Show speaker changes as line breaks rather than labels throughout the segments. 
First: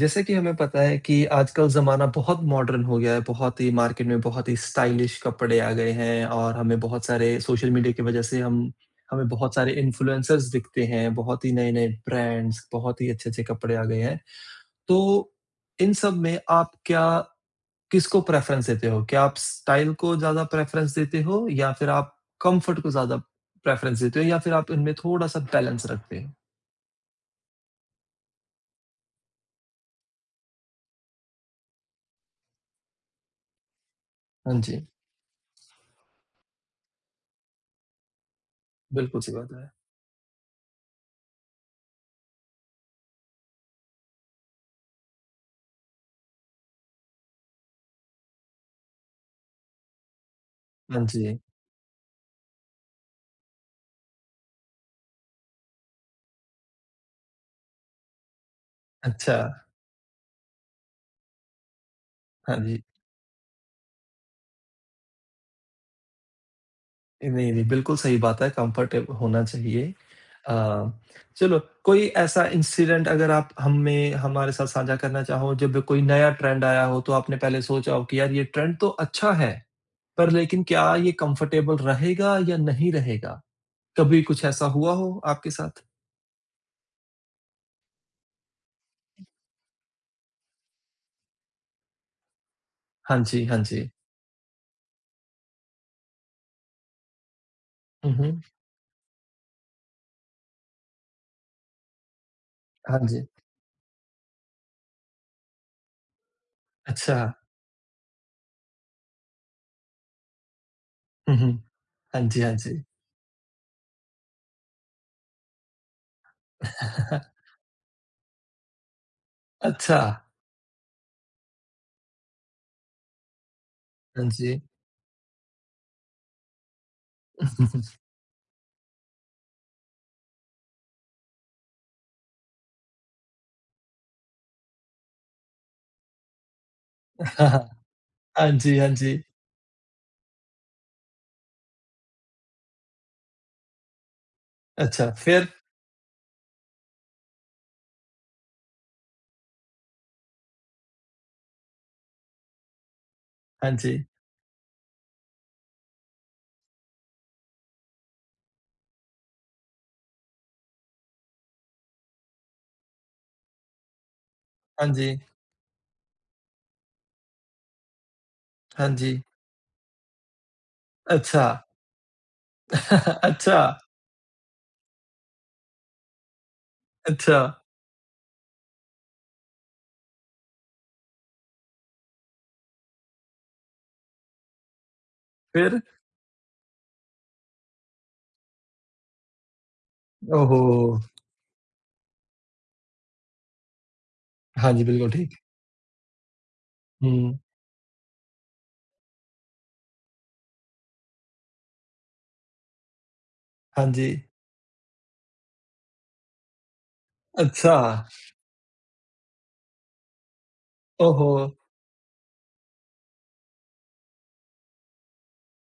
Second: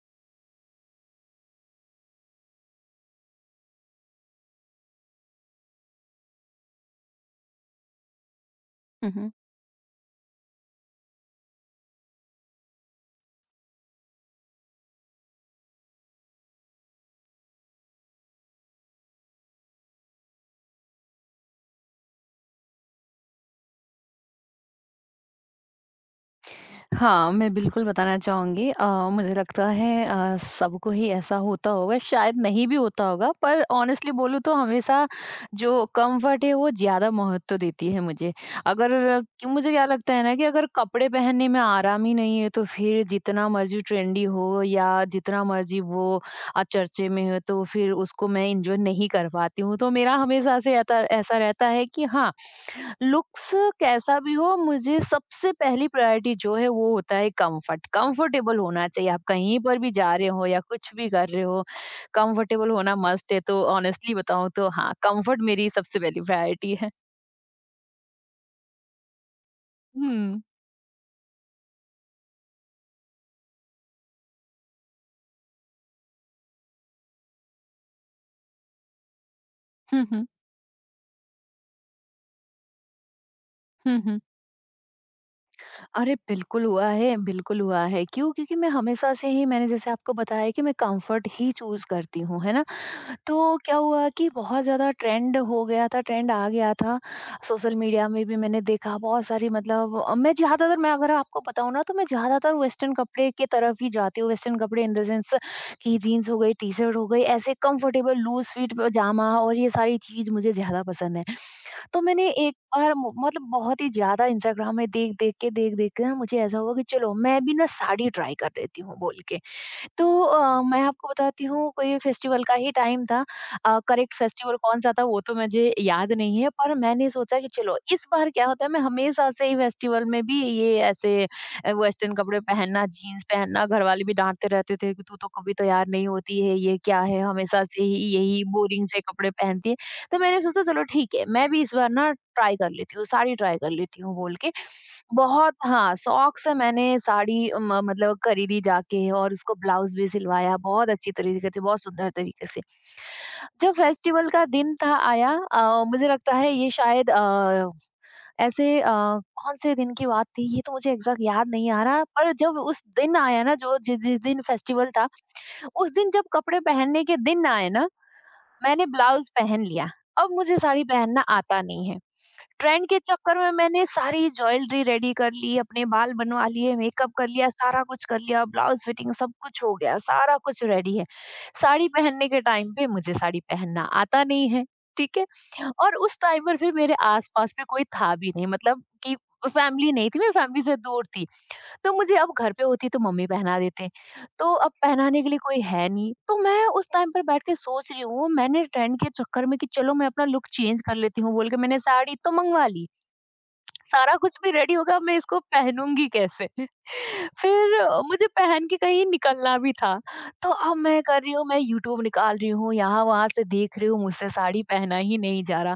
जैसे कि हमें पता है कि आजकल ज़माना बहुत मॉडर्न हो गया है, बहुत ही मार्केट में बहुत ही स्टाइलिश कपड़े आ गए हैं और हमें बहुत सारे सोशल मीडिया की वजह से हम हमें
हुँ।
बहुत सारे इन्फ्लुएंसर्स दिखते हैं, बहुत ही नए-नए ब्रांड्स, बहुत ही अच्छे-अच्छे कपड़े आ गए हैं। तो इन सब में आप क्या किसको प्रेफ़रेंस देते हो? क्या आप स्टाइल को ज़्यादा प्रेफ़रेंस देते हो या फिर आप कम्फ़र्ट को ज़्यादा प्रेफ़रेंस देते हो या फिर आप इनमें थोड़ा-सा बैलेंस रखते हो?
हाँ, मैं बिल्कुल बताना चाहूँगी। मुझे लगता है सबको ही ऐसा होता होगा, शायद नहीं भी होता होगा, पर ऑनेस्टली बोलूँ तो
हाँ जी,
हमेशा जो कम्फ़र्ट है वो ज़्यादा महत्व देती है मुझे। अगर
बिल्कुल सही
कि
बात है।
मुझे क्या लगता है ना कि अगर कपड़े पहनने में आराम ही नहीं है तो फिर जितना मर्ज़ी ट्रेंडी हो या जितना मर्ज़ी वो चर्चे में हो, तो फिर उसको मैं एन्जॉय नहीं कर पाती हूँ। तो मेरा हमेशा से ऐसा
हाँ जी,
ऐसा रहता है कि हाँ, लुक्स कैसा भी हो, मुझे सबसे पहली प्रायोरिटी जो है वो होता है कंफर्ट। कंफर्टेबल होना चाहिए। आप
अच्छा,
कहीं पर भी जा रहे हो या कुछ भी कर रहे हो,
हाँ
कंफर्टेबल
जी।
होना मस्ट है। तो ऑनेस्टली बताऊं तो हाँ, कंफर्ट मेरी सबसे पहली प्रायोरिटी है।
नहीं, नहीं, बिल्कुल सही बात है, कम्फर्टेब होना चाहिए।
हम्म
अ, चलो कोई ऐसा इंसिडेंट अगर आप हमें हमारे साथ साझा करना चाहो, जब कोई नया ट्रेंड आया हो, तो आपने पहले सोचा हो कि यार ये ट्रेंड तो अच्छा है,
हम्म हम्म
पर लेकिन क्या ये कम्फर्टेबल रहेगा या नहीं रहेगा?
हम्म हम्म।
कभी कुछ ऐसा हुआ हो आपके साथ?
अरे बिल्कुल हुआ है, बिल्कुल हुआ है। क्योंकि मैं हमेशा से ही मैंने जैसे आपको बताया कि मैं कंफर्ट ही चूज करती हूँ, है ना?
हाँ जी,
तो
हाँ
क्या
जी।
हुआ कि बहुत ज़्यादा ट्रेंड हो गया था, ट्रेंड आ गया था। सोशल मीडिया
हुँ,
में भी
हुँ।
मैंने देखा बहुत सारी, मतलब मैं ज़्यादातर मैं अगर आपको बताऊँ ना तो मैं ज़्यादातर वेस्टर्न
हाँ जी।
कपड़े की तरफ ही जाती हूँ। वेस्टर्न कपड़े इन द सेंस कि जीन्स हो गई, टी-शर्ट हो
अच्छा।
गई, ऐसे कंफर्टेबल लूज़ फिट पजामा और ये सारी चीज़ मुझे ज़्यादा पसंद है।
हुँ, हुँ।
तो
हाँ
मैंने
जी, हाँ
एक
जी।
बार म मतलब बहुत ही ज़्यादा इंस्टाग्राम में देख-देख के ना मुझे ऐसा हुआ कि चलो मैं भी ना साड़ी ट्राई कर लेती हूँ बोल के।
अच्छा।
तो मैं आपको बताती हूँ, कोई फेस्टिवल का ही टाइम था। करेक्ट
हाँ
फेस्टिवल
जी।
कौन-सा था वो तो मुझे याद नहीं है, पर मैंने सोचा कि चलो इस बार क्या होता है। मैं हमेशा से ही फेस्टिवल में भी ये ऐसे वेस्टर्न कपड़े पहनना, जीन्स पहनना, घरवाले भी डाँटते रहते थे कि तू तो कभी तैयार नहीं होती है, ये क्या है?
हाँ,
हमेशा
हाँ।
से ही यही
हाँ जी, हाँ
बोरिंग से
जी।
कपड़े पहनती है। तो मैंने सोचा चलो ठीक है, मैं भी इस बार ना ट्राई कर लेती हूँ, साड़ी ट्राई कर लेती हूँ बोल के
अच्छा, फिर?
बहुत हाँ शौक से मैंने साड़ी मतलब खरीदी जाके, और उसको ब्लाउज भी सिलवाया बहुत अच्छी तरीके से, बहुत सुंदर तरीके से।
हाँ
जब
जी,
फेस्टिवल का दिन था, आया, मुझे लगता है ये शायद ऐसे, कौन से दिन की बात थी ये तो मुझे एग्जैक्ट याद नहीं आ रहा, पर जब उस दिन आया ना जो जिस जिस दिन
हाँ
फेस्टिवल था,
जी।
उस दिन जब कपड़े पहनने के दिन आए ना, मैंने
हाँ जी।
ब्लाउज पहन लिया। अब मुझे साड़ी पहनना
अच्छा।
आता नहीं है। ट्रेंड के चक्कर में
अच्छा,
मैंने सारी ज्वेलरी रेडी कर ली, अपने बाल बनवा लिए, मेकअप कर
अच्छा,
लिया, सारा कुछ कर लिया, ब्लाउज फिटिंग सब कुछ हो गया, सारा कुछ रेडी है। साड़ी पहनने के टाइम पे मुझे साड़ी पहनना आता नहीं है, ठीक है?
फिर?
और उस टाइम पर फिर मेरे आसपास में कोई था भी नहीं, मतलब कि फैमिली नहीं थी, मैं
ओहो!
फैमिली से दूर थी। तो मुझे, अब घर पे होती तो मम्मी पहना देते। तो
हाँ
अब
जी, बिल्कुल
पहनाने के
ठीक।
लिए कोई है नहीं, तो मैं उस टाइम पर
हुँ।
बैठ के सोच रही हूँ, मैंने ट्रेंड के चक्कर में कि चलो मैं अपना लुक चेंज कर लेती हूँ बोल के मैंने साड़ी तो मँगवा ली।
हाँ जी।
सारा कुछ भी रेडी होगा, अब मैं इसको पहनूँगी कैसे? फिर
अच्छा।
मुझे पहन के कहीं निकलना भी था। तो अब मैं कर
ओहो!
रही हूँ, मैं यूट्यूब निकाल रही हूँ, यहाँ-वहाँ से देख रही हूँ, मुझसे साड़ी पहना ही नहीं जा रहा।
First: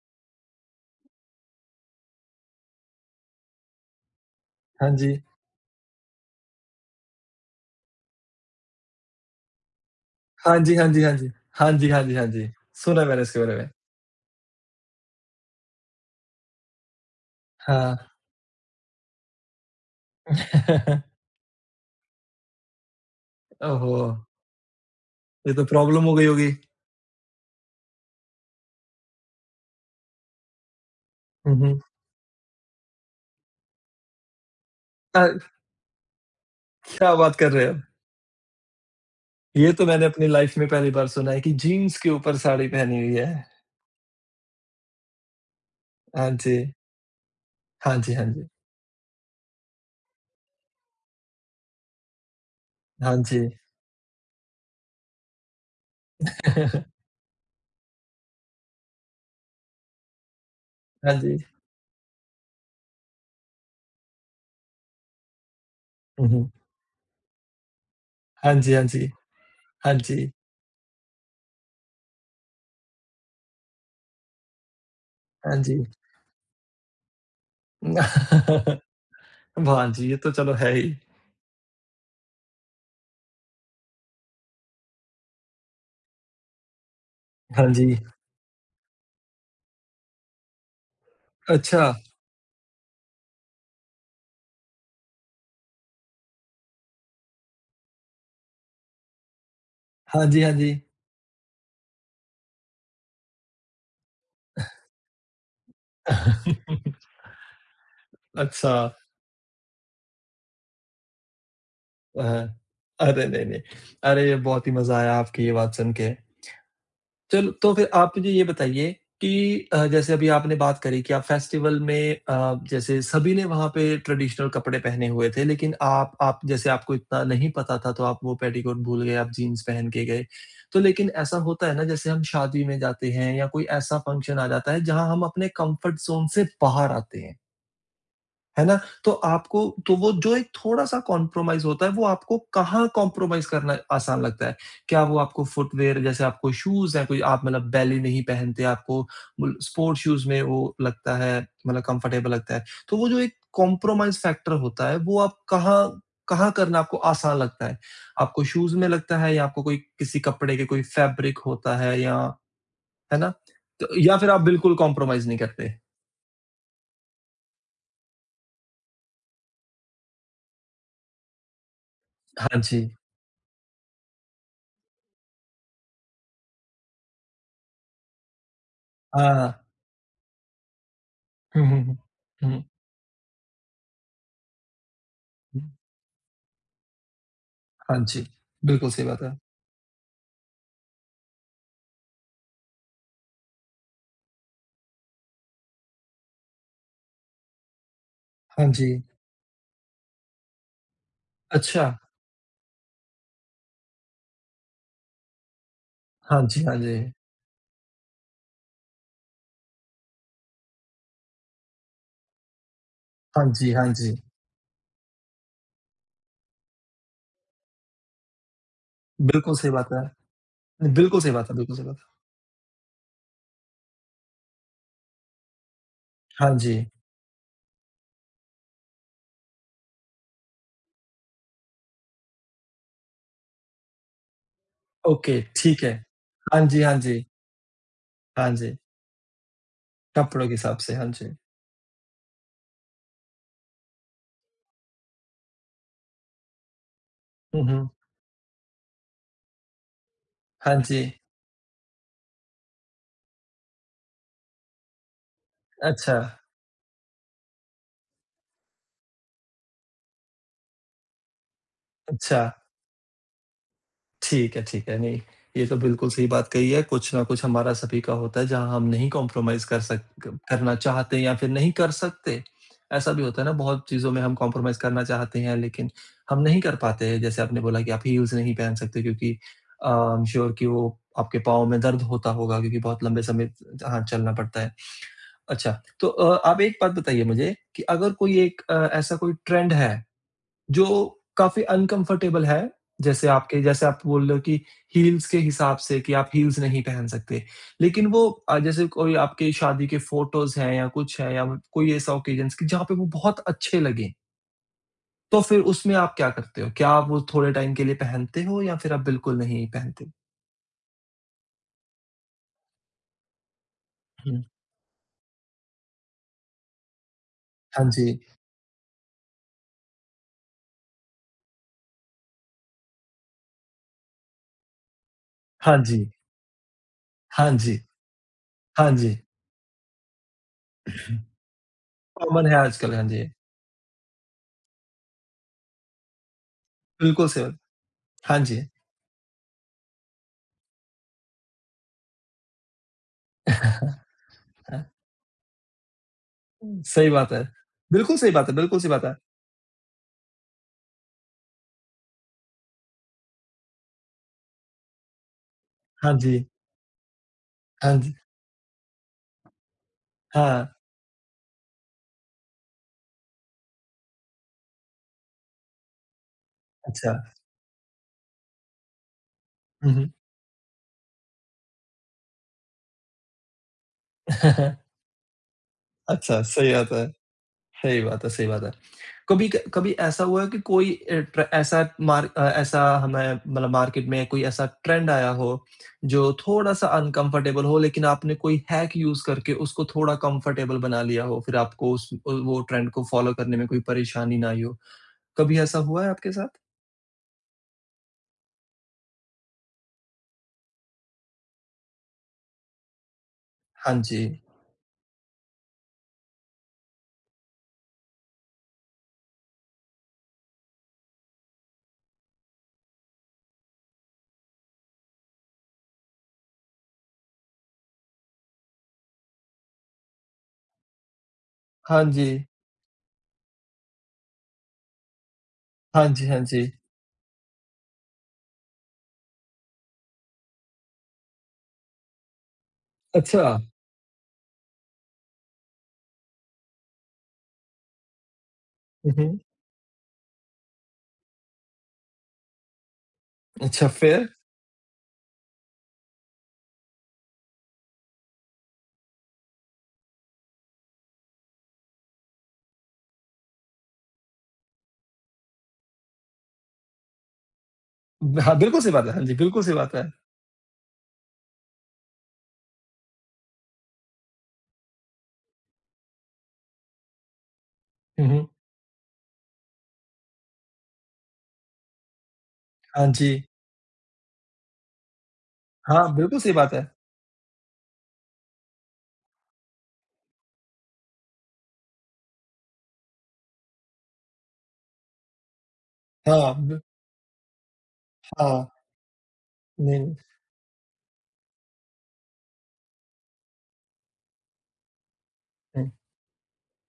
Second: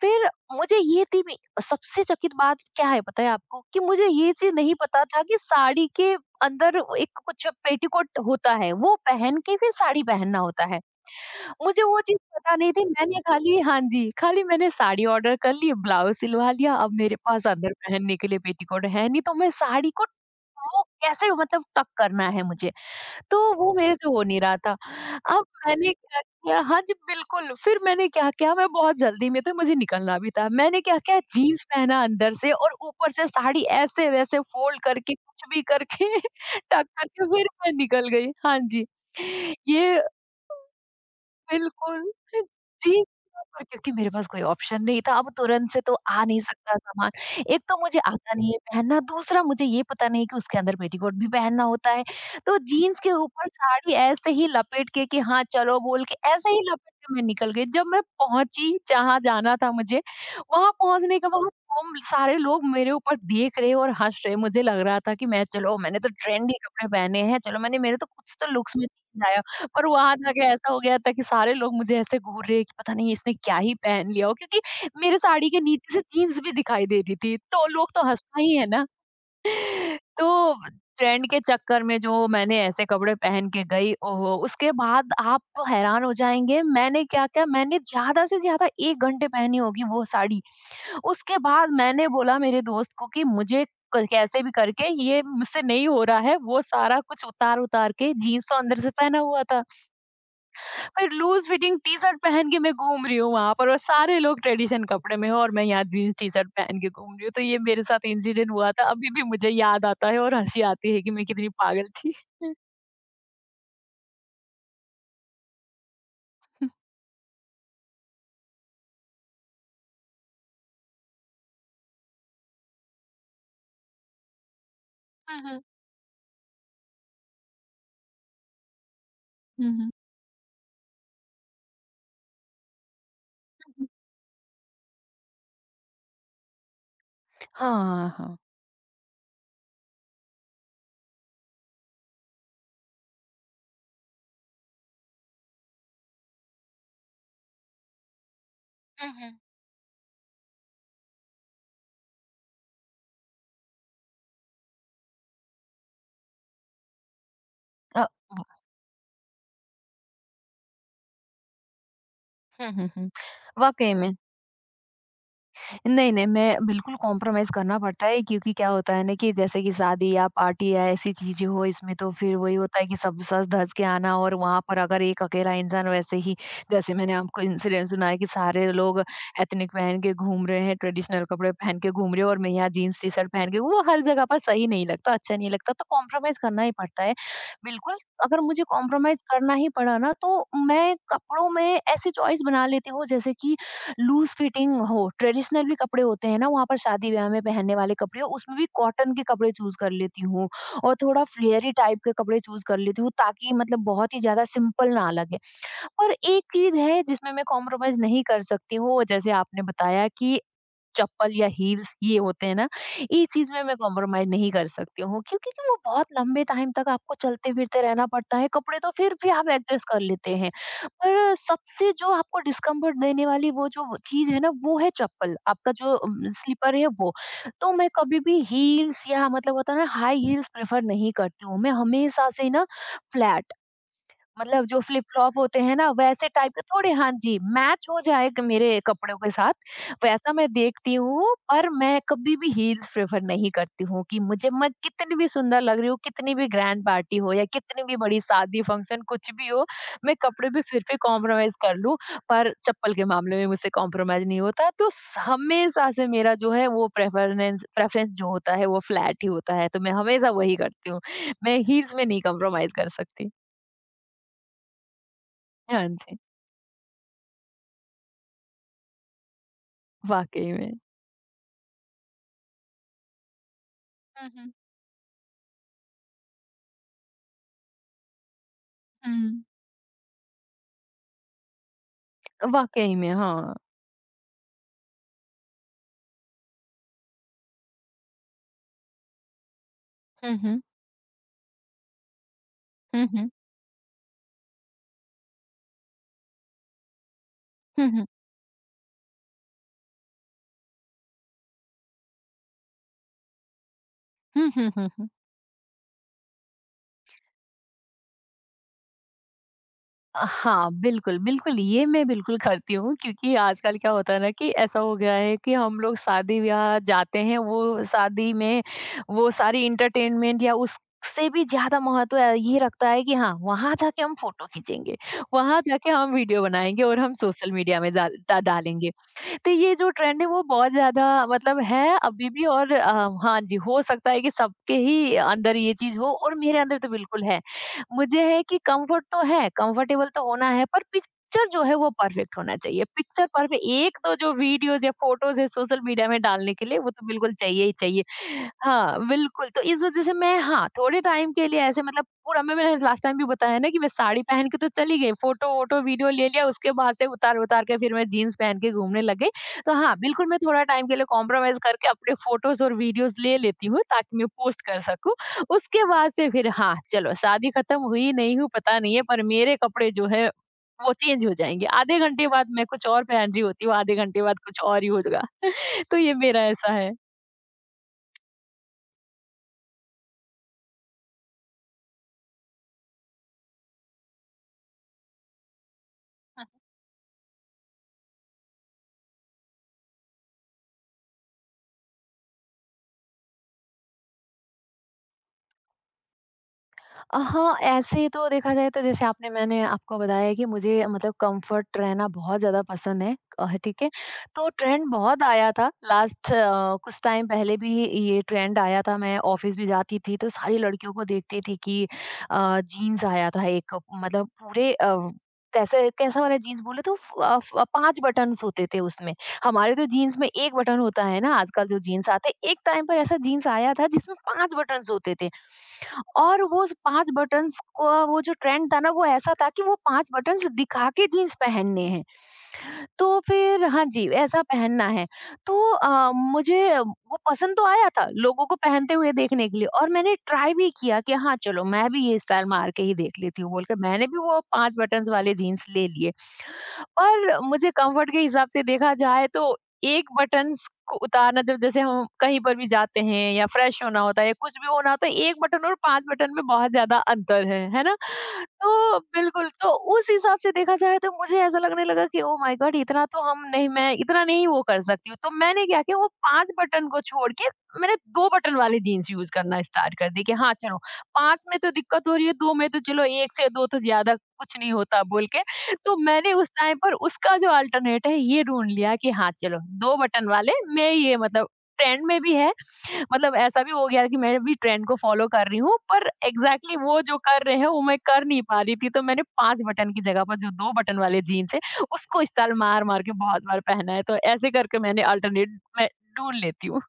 फिर मुझे ये थी भी, सबसे चकित बात क्या है पता है आपको? कि मुझे ये चीज़ नहीं
हाँ
पता
जी।
था कि साड़ी के अंदर एक कुछ पेटीकोट होता है, वो पहन के फिर साड़ी पहनना
हाँ
होता
जी,
है।
हाँ जी, हाँ जी। हाँ
मुझे
जी,
वो
हाँ जी,
चीज़
हाँ जी।
पता नहीं थी,
सुना है
मैंने
मैंने इसके बारे
खाली
में।
हाँ जी, खाली मैंने साड़ी ऑर्डर कर ली, ब्लाउज़ सिलवा लिया, अब मेरे पास अंदर
हाँ।
पहनने के लिए पेटीकोट है नहीं, तो मैं साड़ी को वो कैसे मतलब टक करना है मुझे। तो वो मेरे
ओहो!
से हो नहीं रहा था। अब
ये तो
मैंने
प्रॉब्लम हो
क्या
गई होगी।
किया, हाँ जी, बिल्कुल। फिर मैंने क्या किया, मैं बहुत जल्दी में थी, मुझे निकलना भी था। मैंने क्या किया,
हुँ,
जीन्स
हुँ।
पहना अंदर से और ऊपर से साड़ी ऐसे-वैसे फ़ोल्ड करके,
अ,
कुछ भी करके टक
क्या
करके
बात
फिर
कर रहे
मैं
हो?
निकल गई। हाँ जी।
ये तो
ये
मैंने अपनी लाइफ़ में पहली बार सुना है कि जीन्स
बिल्कुल।
के ऊपर साड़ी पहनी
जी,
हुई है।
पर क्योंकि मेरे पास कोई ऑप्शन नहीं था, अब तुरंत से तो आ
हाँ
नहीं
जी।
सकता सामान। एक तो
हाँ
मुझे
जी, हाँ
आता
जी।
नहीं है पहनना, दूसरा मुझे ये पता नहीं कि उसके अंदर पेटीकोट भी पहनना होता है। तो जीन्स के
हाँ जी।
ऊपर साड़ी ऐसे ही लपेट के कि हाँ, चलो बोल के ऐसे ही लपेट के मैं निकल गई। जब मैं पहुँची जहाँ जाना था मुझे, वहाँ
हाँ
पहुँचने के
जी।
बाद वो सारे लोग मेरे ऊपर देख रहे और हँस रहे। मुझे लग रहा था कि मैं चलो मैंने तो
हुँ, हुँ।
ट्रेंडी कपड़े पहने हैं, चलो मैंने मेरे तो कुछ तो
हाँ जी,
लुक्स
हाँ
में
जी।
चेंज आया। और
हाँ
वहाँ
जी।
जाके ऐसा हो गया था कि सारे लोग मुझे ऐसे घूर रहे हैं कि पता नहीं इसने क्या ही पहन लिया हो, क्योंकि मेरे साड़ी
हाँ
के
जी।
नीचे से जीन्स भी दिखाई दे रही थी, तो लोग तो हँसना ही है ना।
म हाँ जी, ये तो चलो
तो
है ही।
ट्रेंड के चक्कर में जो मैंने ऐसे कपड़े पहन के गई, ओहो! उसके बाद आप तो हैरान हो जाएँगे, मैंने क्या-क्या,
हाँ
मैंने
जी।
ज़्यादा से ज़्यादा 1 घंटे पहनी होगी वो साड़ी। उसके बाद
अच्छा।
मैंने बोला मेरे दोस्त को कि मुझे क कैसे भी करके ये मुझसे नहीं हो रहा है, वो सारा कुछ उतार-उतार के, जीन्स तो अंदर से पहना हुआ था।
हाँ जी, हाँ जी।
और लूज़ फिटिंग टी-शर्ट पहन के मैं घूम रही हूँ वहाँ पर, और सारे लोग ट्रेडिशन कपड़े में हैं और मैं यहाँ जीन्स टी-शर्ट पहन के घूम रही हूँ। तो ये मेरे साथ इंसिडेंट
अच्छा।
हुआ था। अभी भी मुझे याद आता है और हँसी आती है कि मैं कितनी पागल थी।
अ,
हुँ।
अरे नहीं, नहीं। अरे, ये बहुत ही मज़ा आया आपकी ये बात सुन के। चलो, तो फिर आप मुझे ये बताइए कि जैसे अभी आपने बात करी कि आप फेस्टिवल में जैसे सभी ने वहाँ पे ट्रेडिशनल कपड़े पहने हुए
हुँ,
थे,
हुँ।
लेकिन आप जैसे आपको इतना नहीं पता था, तो आप वो पेटीकोट भूल गए, आप जीन्स
हुँ,
पहन
हुँ।
के गए। तो लेकिन ऐसा होता है ना, जैसे हम शादी में जाते हैं या कोई
हुँ, हुँ।
ऐसा फंक्शन आ जाता है, जहाँ हम अपने कम्फर्ट ज़ोन से बाहर आते हैं।
हाँ, हाँ।
है ना? तो आपको तो वो जो एक थोड़ा-सा कॉम्प्रोमाइज़ होता है, वो आपको कहाँ कॉम्प्रोमाइज़ करना आसान लगता है? क्या वो आपको फुटवियर जैसे आपको शूज़ हैं, कोई आप मतलब बैली नहीं पहनते, आपको
हुँ, हुँ।
मुल स्पोर्ट शूज़ में वो लगता है मतलब कम्फ़र्टेबल लगता है। तो वो जो एक कॉम्प्रोमाइज़ फैक्टर होता है, वो आप कहाँ कहाँ करना आपको आसान लगता है?
अ,
आपको
व
शूज़ में लगता है या आपको कोई किसी कपड़े के कोई फैब्रिक होता है या
हुँ, हुँ, हुँ।
है ना? तो
वाक़ई में।
या फिर आप बिल्कुल कॉम्प्रोमाइज़ नहीं करते?
नहीं, नहीं, मैं बिल्कुल कॉम्प्रोमाइज़ करना पड़ता है, क्योंकि क्या होता है ना कि जैसे कि शादी या पार्टी या ऐसी चीज़ें हो, इसमें तो फिर वही
हाँ
होता है
जी।
कि सब साथ धँस के आना, और वहाँ पर अगर एक अकेला इंसान वैसे ही, जैसे मैंने आपको इंसिडेंट सुनाया कि सारे लोग
हाँ।
एथनिक पहन के घूम रहे हैं, ट्रेडिशनल कपड़े
हुँ,
पहन
हुँ,
के
हुँ।
घूम रहे हैं और मैं
हुँ।
यहाँ जीन्स टी-शर्ट पहन के, वो हर जगह पर सही नहीं लगता, अच्छा नहीं
हाँ
लगता, तो कॉम्प्रोमाइज़ करना ही पड़ता है। बिल्कुल,
जी,
अगर मुझे
बिल्कुल सही बात
कॉम्प्रोमाइज़
है।
करना ही पड़ा ना तो मैं कपड़ों में ऐसी चॉइस बना लेती हूँ, जैसे कि लूज फिटिंग हो, ट्रेडिशनल भी कपड़े होते हैं ना वहाँ पर शादी ब्याह में पहनने वाले कपड़े हो, उसमें भी
हाँ जी,
कॉटन के कपड़े चूज कर लेती हूँ और थोड़ा फ्लेयरी
अच्छा,
टाइप के कपड़े चूज कर लेती हूँ, ताकि मतलब बहुत ही ज्यादा सिंपल ना लगे। और
हाँ
एक
जी, हाँ
चीज
जी।
है जिसमें मैं कॉम्प्रोमाइज नहीं कर सकती हूँ, वो जैसे आपने बताया कि चप्पल या हील्स ये होते हैं ना, ये
हाँ
चीज़ में
जी,
मैं
हाँ जी,
कॉम्प्रोमाइज़ नहीं कर सकती हूँ। क्योंकि कि वो बहुत लंबे टाइम तक आपको चलते-फिरते रहना पड़ता है, कपड़े तो फिर भी आप
बिल्कुल सही
एडजस्ट
बात
कर
है।
लेते हैं।
बिल्कुल सही
पर
बात है, बिल्कुल सही
सबसे
बात
जो आपको डिस्कम्फर्ट देने वाली वो जो चीज़ है ना, वो है चप्पल, आपका जो
है। हाँ जी,
स्लीपर है वो। तो मैं कभी भी हील्स या मतलब होता है ना हाई हील्स प्रेफ़र नहीं करती हूँ, मैं हमेशा से ना फ्लैट, मतलब जो फ्लिप-फ्लॉप
ओके,
होते हैं
ठीक
ना
है।
वैसे टाइप के
हाँ जी,
थोड़े,
हाँ
हाँ
जी,
जी, मैच हो जाए क
हाँ जी,
मेरे कपड़ों के साथ, वैसा
कपड़ों
मैं
के हिसाब से,
देखती
हाँ जी।
हूँ। पर मैं कभी भी हील्स प्रेफ़र नहीं करती हूँ कि मुझे, मैं कितनी भी सुंदर लग रही हूँ, कितनी भी ग्रैंड पार्टी हो या
हुँ,
कितनी
हुँ।
भी बड़ी शादी फंक्शन कुछ भी हो, मैं कपड़े पे
हाँ
फिर भी
जी,
कॉम्प्रोमाइज़ कर लूँ, पर चप्पल के मामले में मुझसे कॉम्प्रोमाइज़ नहीं होता। तो स हमेशा से
अच्छा,
मेरा जो है वो प्रेफ़रेंस प्रेफ़रेंस जो होता है वो फ्लैट ही होता है, तो मैं हमेशा वही करती हूँ। मैं हील्स में नहीं
अच्छा।
कॉम्प्रोमाइज़ कर सकती।
ठीक है, ठीक है। नहीं, ये तो
हाँ
बिल्कुल
जी।
सही बात कही है। कुछ ना कुछ हमारा सभी का होता है जहाँ हम नहीं कॉम्प्रोमाइज़ कर सक
वाक़ई में।
करना चाहते हैं या फिर नहीं कर सकते। ऐसा भी होता है ना बहुत चीज़ों में
हुँ,
हम
हुँ।
कॉम्प्रोमाइज़ करना चाहते हैं लेकिन हम नहीं कर पाते हैं। जैसे आपने बोला कि आप हील्स नहीं पहन सकते क्योंकि
हुँ।
आई एम श्योर कि वो आपके पाँव में दर्द होता होगा क्योंकि
वाक़ई
बहुत
में,
लंबे समय
हाँ।
त हाँ, चलना पड़ता है। अच्छा, तो आप एक बात बताइए मुझे कि अगर कोई एक ऐसा कोई ट्रेंड है
हुँ, हुँ।
जो काफ़ी अनकम्फर्टेबल है,
हुँ, हुँ।
जैसे आप बोल रहे हो कि हील्स के हिसाब से कि आप हील्स नहीं पहन सकते।
हुँ, हुँ।
लेकिन वो जैसे कोई आपके शादी के फ़ोटोज़ हैं या कुछ है या कोई ऐसा ओकेजन्स कि जहाँ पे वो बहुत अच्छे लगें,
हुँ, हुँ, हुँ, हुँ।
तो फिर उसमें आप क्या करते हो? क्या आप वो थोड़े टाइम के लिए पहनते हो या फिर आप बिल्कुल नहीं पहनते?
हाँ, बिल्कुल, बिल्कुल, ये मैं बिल्कुल करती हूँ, क्योंकि आजकल क्या होता है ना
हुँ।
कि ऐसा हो गया है कि हम लोग शादी-ब्याह जाते हैं, वो
हाँ जी,
शादी में वो सारी एंटरटेनमेंट या उससे भी ज़्यादा महत्व ये रखता है कि हाँ, वहाँ जाके हम फ़ोटो खींचेंगे, वहाँ
हाँ
जाके
जी,
हम वीडियो बनाएँगे और हम
हाँ
सोशल
जी,
मीडिया में
हाँ
डालेंगे।
जी।
तो ये जो ट्रेंड है वो बहुत ज़्यादा मतलब है अभी
कॉमन
भी,
है
और
आजकल, हाँ जी।
हाँ जी, हो सकता है कि सबके ही अंदर ये चीज़ हो और मेरे अंदर तो बिल्कुल
बिल्कुल
है।
सही बात
मुझे
हाँ
है कि
जी।
कम्फर्ट तो है, कम्फर्टेबल तो होना है, पर पिक्चर जो है वो परफेक्ट होना चाहिए। पिक्चर परफेक्ट 1, तो जो वीडियोज़ या फ़ोटोज़ है सोशल मीडिया में डालने के लिए वो तो
सही बात
बिल्कुल
है।
चाहिए ही चाहिए।
बिल्कुल सही बात है, बिल्कुल सही बात
हाँ,
है।
बिल्कुल। तो इस वज़ह से थोड़े टाइम के लिए ऐसे मतलब पूरा मैं मैंने लास्ट टाइम भी बताया ना कि मैं साड़ी पहन के तो चली गई, फ़ोटो-वोटो वीडियो
हाँ
ले
जी।
लिया। उसके बाद से उतार-उतार के फिर
हाँ
मैं
जी।
जीन्स पहन के घूमने लग गई। तो हाँ, बिल्कुल मैं थोड़ा
हाँ,
टाइम के लिए कॉम्प्रोमाइज़ करके अपने फ़ोटोज़ और वीडियोज़ ले लेती हूँ ताकि मैं पोस्ट कर सकूँ। उसके बाद से फिर हाँ,
अच्छा।
चलो शादी ख़त्म हुई, नहीं हुई पता नहीं है, पर मेरे कपड़े
हुँ,
जो
हुँ।
है वो चेंज हो जाएंगे। आधे घंटे बाद मैं कुछ और पहन रही होती हूँ, आधे घंटे बाद कुछ और ही होगा। तो ये
अच्छा,
मेरा
सही
ऐसा
बात
है।
है। सही बात है, सही बात है। कभी ऐसा हुआ है कि कोई अ, ट्र ऐसा मार अ, ऐसा हमें मतलब मार्केट में कोई ऐसा ट्रेंड आया हो, जो थोड़ा-सा अनकम्फर्टेबल हो, लेकिन आपने कोई हैक यूज़ करके उसको थोड़ा कम्फर्टेबल बना लिया हो, फिर आपको वो ट्रेंड को फॉलो करने में कोई परेशानी ना आई हो? कभी ऐसा हुआ है आपके साथ?
हाँ, ऐसे तो देखा जाए तो जैसे आपने मैंने आपको बताया कि मुझे मतलब कम्फ़र्ट रहना बहुत ज़्यादा पसंद है। ठीक है।
हाँ जी।
तो ट्रेंड बहुत आया था लास्ट कुछ टाइम पहले भी ये ट्रेंड आया था। मैं ऑफ़िस भी जाती थी तो सारी लड़कियों को देखती थी कि जीन्स आया था एक, मतलब पूरे कैसे कैसा वाला जीन्स बोले तो फ अ, फ 5 बटन्स होते थे उसमें। हमारे तो जीन्स में 1 बटन होता है ना आजकल जो
हाँ
जीन्स
जी।
आते हैं, एक टाइम पर ऐसा जीन्स आया था जिसमें 5 बटन्स होते थे।
हाँ जी, हाँ
और
जी।
वो स 5 बटन्स का वो जो ट्रेंड था ना वो ऐसा था कि वो 5 बटन्स दिखा के जीन्स पहनने हैं। तो
अच्छा।
फिर हाँ जी, ऐसा पहनना है। तो मुझे वो पसंद तो आया था लोगों को पहनते हुए
हुँ, हुँ।
देखने के लिए, और मैंने ट्राई भी किया कि हाँ, चलो मैं भी ये स्टाइल मार के ही देख लेती हूँ बोलकर
अच्छा,
मैंने भी
फिर?
वो 5 बटन्स वाले जीन्स ले लिए। और मुझे कम्फर्ट के हिसाब से देखा जाए तो एक बटन्स को उतारना, जब जैसे हम कहीं पर भी जाते हैं या फ्रेश होना होता है या कुछ भी होना होता है, 1 बटन और 5 बटन में बहुत ज़्यादा अंतर है ना?
हाँ, बिल्कुल सही
तो
बात है। हाँ जी,
बिल्कुल,
बिल्कुल
तो
सही बात है।
उस हिसाब से देखा जाए तो मुझे ऐसा लगने लगा कि ओह माय गॉड! इतना तो हम नहीं मैं इतना नहीं वो कर सकती हूँ। तो मैंने क्या किया, वो 5 बटन को छोड़ के मैंने
हुँ,
2
हुँ।
बटन वाली जीन्स यूज़ करना स्टार्ट कर दी कि हाँ, चलो 5 में तो दिक्कत हो रही है, 2 में तो चलो,
हाँ जी।
1 से 2 तो ज़्यादा कुछ नहीं होता, बोल के तो
हाँ,
मैंने
बिल्कुल
उस
सही बात
टाइम
है।
पर उसका जो अल्टरनेट है ये ढूँढ लिया कि हाँ, चलो 2 बटन वाले मैं ये मतलब ट्रेंड में भी है। मतलब ऐसा भी हो गया कि मैं भी ट्रेंड को फ़ॉलो कर रही हूँ, पर
हाँ,
एग्ज़ैक्टली
ब
वो जो कर रहे हैं वो मैं कर नहीं पा
हाँ,
रही थी। तो मैंने 5 बटन की
नहीं,
जगह पर जो 2 बटन वाले जीन्स है उसको इस्टाइल मार-मार के बहुत बार पहना है। तो ऐसे करके मैंने अल्टरनेट मैं
नहीं,
ढूँढ लेती हूँ।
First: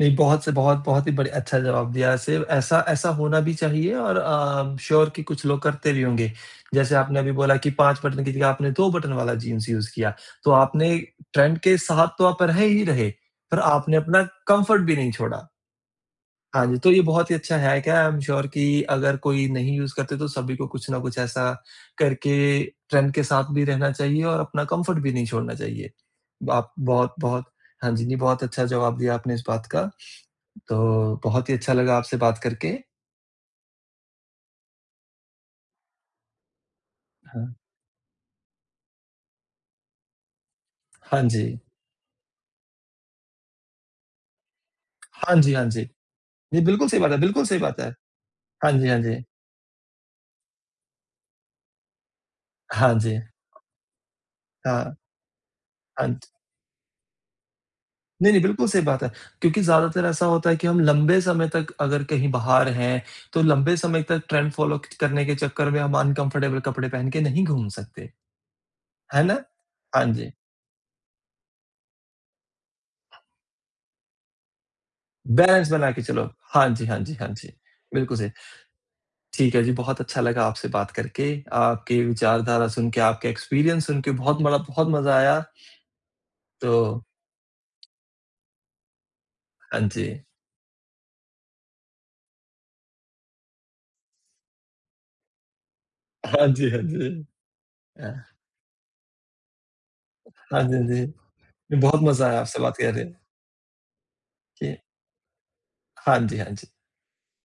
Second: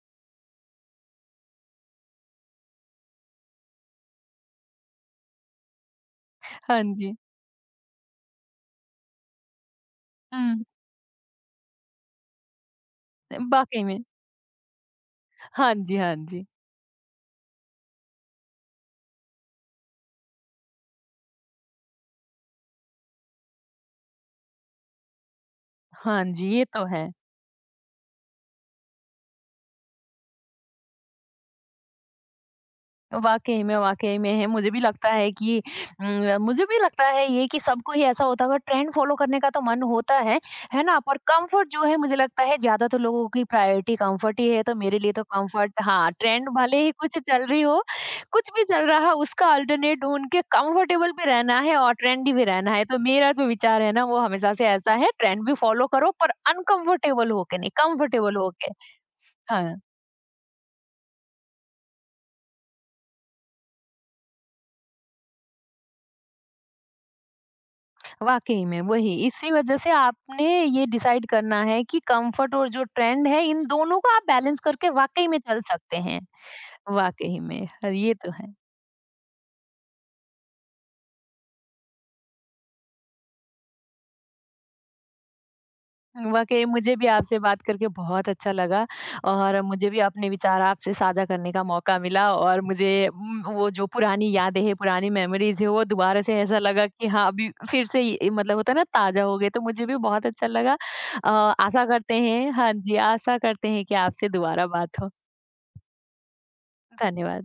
नहीं बहुत से बहुत बहुत ही बढ़िया अच्छा जवाब दिया ऐसे ऐसा ऐसा होना भी चाहिए और आई एम श्योर कि कुछ लोग करते भी होंगे।
हाँ
जैसे
जी।
आपने अभी बोला कि 5 बटन की जगह आपने 2 बटन वाला जीन्स यूज़ किया, तो
हुँ,
आपने ट्रेंड के साथ तो आप रहे ही रहे, पर
वाक़ई
आपने
में।
अपना कम्फर्ट भी नहीं छोड़ा।
हाँ जी, हाँ जी।
हाँ जी, तो ये बहुत ही अच्छा हैक है, आई एम श्योर कि अगर कोई नहीं यूज़ करते तो सभी को कुछ ना कुछ ऐसा करके ट्रेंड के साथ भी रहना चाहिए और अपना कम्फर्ट भी नहीं छोड़ना चाहिए।
हाँ जी, ये
आप
तो है।
बहुत-बहुत हाँ जी, नहीं बहुत अच्छा जवाब दिया आपने इस बात का, तो बहुत ही अच्छा लगा आपसे बात करके।
वाक़ई में है। मुझे भी लगता है कि मुझे भी लगता है
हाँ,
ये कि सबको ही ऐसा होता होगा, ट्रेंड फ़ॉलो करने का तो मन होता है ना? पर
हाँ जी।
कम्फ़र्ट जो है, मुझे लगता है ज़्यादातर लोगों की प्रायोरिटी कम्फ़र्ट ही है। तो मेरे लिए तो
हाँ जी, हाँ
कम्फ़र्ट,
जी।
हाँ, ट्रेंड
जी,
भले
बिल्कुल
ही
सही बात है,
कुछ
बिल्कुल
चल
सही
रही
बात
हो,
है।
कुछ भी
हाँ
चल
जी,
रहा
हाँ
है
जी।
उसका अल्टरनेट ढूँढ के कम्फ़र्टेबल भी रहना है और ट्रेंडी भी रहना है।
हाँ
तो
जी।
मेरा जो विचार है ना वो हमेशा से
हाँ,
ऐसा है, ट्रेंड भी फ़ॉलो करो
हाँ।
पर अनकम्फ़र्टेबल होके नहीं,
नहीं,
कम्फ़र्टेबल
नहीं, बिल्कुल
होके।
सही बात है। क्योंकि
हाँ।
ज़्यादातर ऐसा होता है कि हम लंबे समय तक अगर कहीं बाहर हैं, तो लंबे समय तक ट्रेंड फ़ॉलो क करने के चक्कर में हम अनकम्फ़र्टेबल कपड़े पहन के नहीं घूम सकते,
वाकई में वही,
है ना?
इसी वजह से
हाँ जी,
आपने ये डिसाइड करना है कि कंफर्ट और जो ट्रेंड है इन दोनों को आप बैलेंस करके वाकई में चल
बैलेंस बना
सकते
के
हैं।
चलो। हाँ जी, हाँ जी, हाँ
वाकई
जी।
में हाँ, ये
बिल्कुल सही।
तो है।
ठीक है जी, बहुत अच्छा लगा आपसे बात करके, आपकी विचारधारा सुन के, आपके एक्सपीरियंस सुन के बहुत मज़ा आया।
वाकई
तो
मुझे भी आपसे बात करके बहुत अच्छा लगा, और
हाँ
मुझे भी
जी।
अपने विचार आपसे साझा करने का मौका मिला। और मुझे वो जो पुरानी यादें हैं पुरानी मेमोरीज है वो दोबारा से,
हाँ
ऐसा
जी, हाँ
लगा कि
जी।
हाँ अभी फिर से
अ,
ये- मतलब होता है ना ताज़ा हो गए, तो मुझे भी बहुत अच्छा
हाँ जी,
लगा।
हाँ जी।
आशा
बहुत
करते
मज़ा आया
हैं,
आपसे
हाँ
बात
जी
करके।
आशा करते हैं कि आपसे दोबारा बात हो।
हाँ जी, हाँ जी।
धन्यवाद।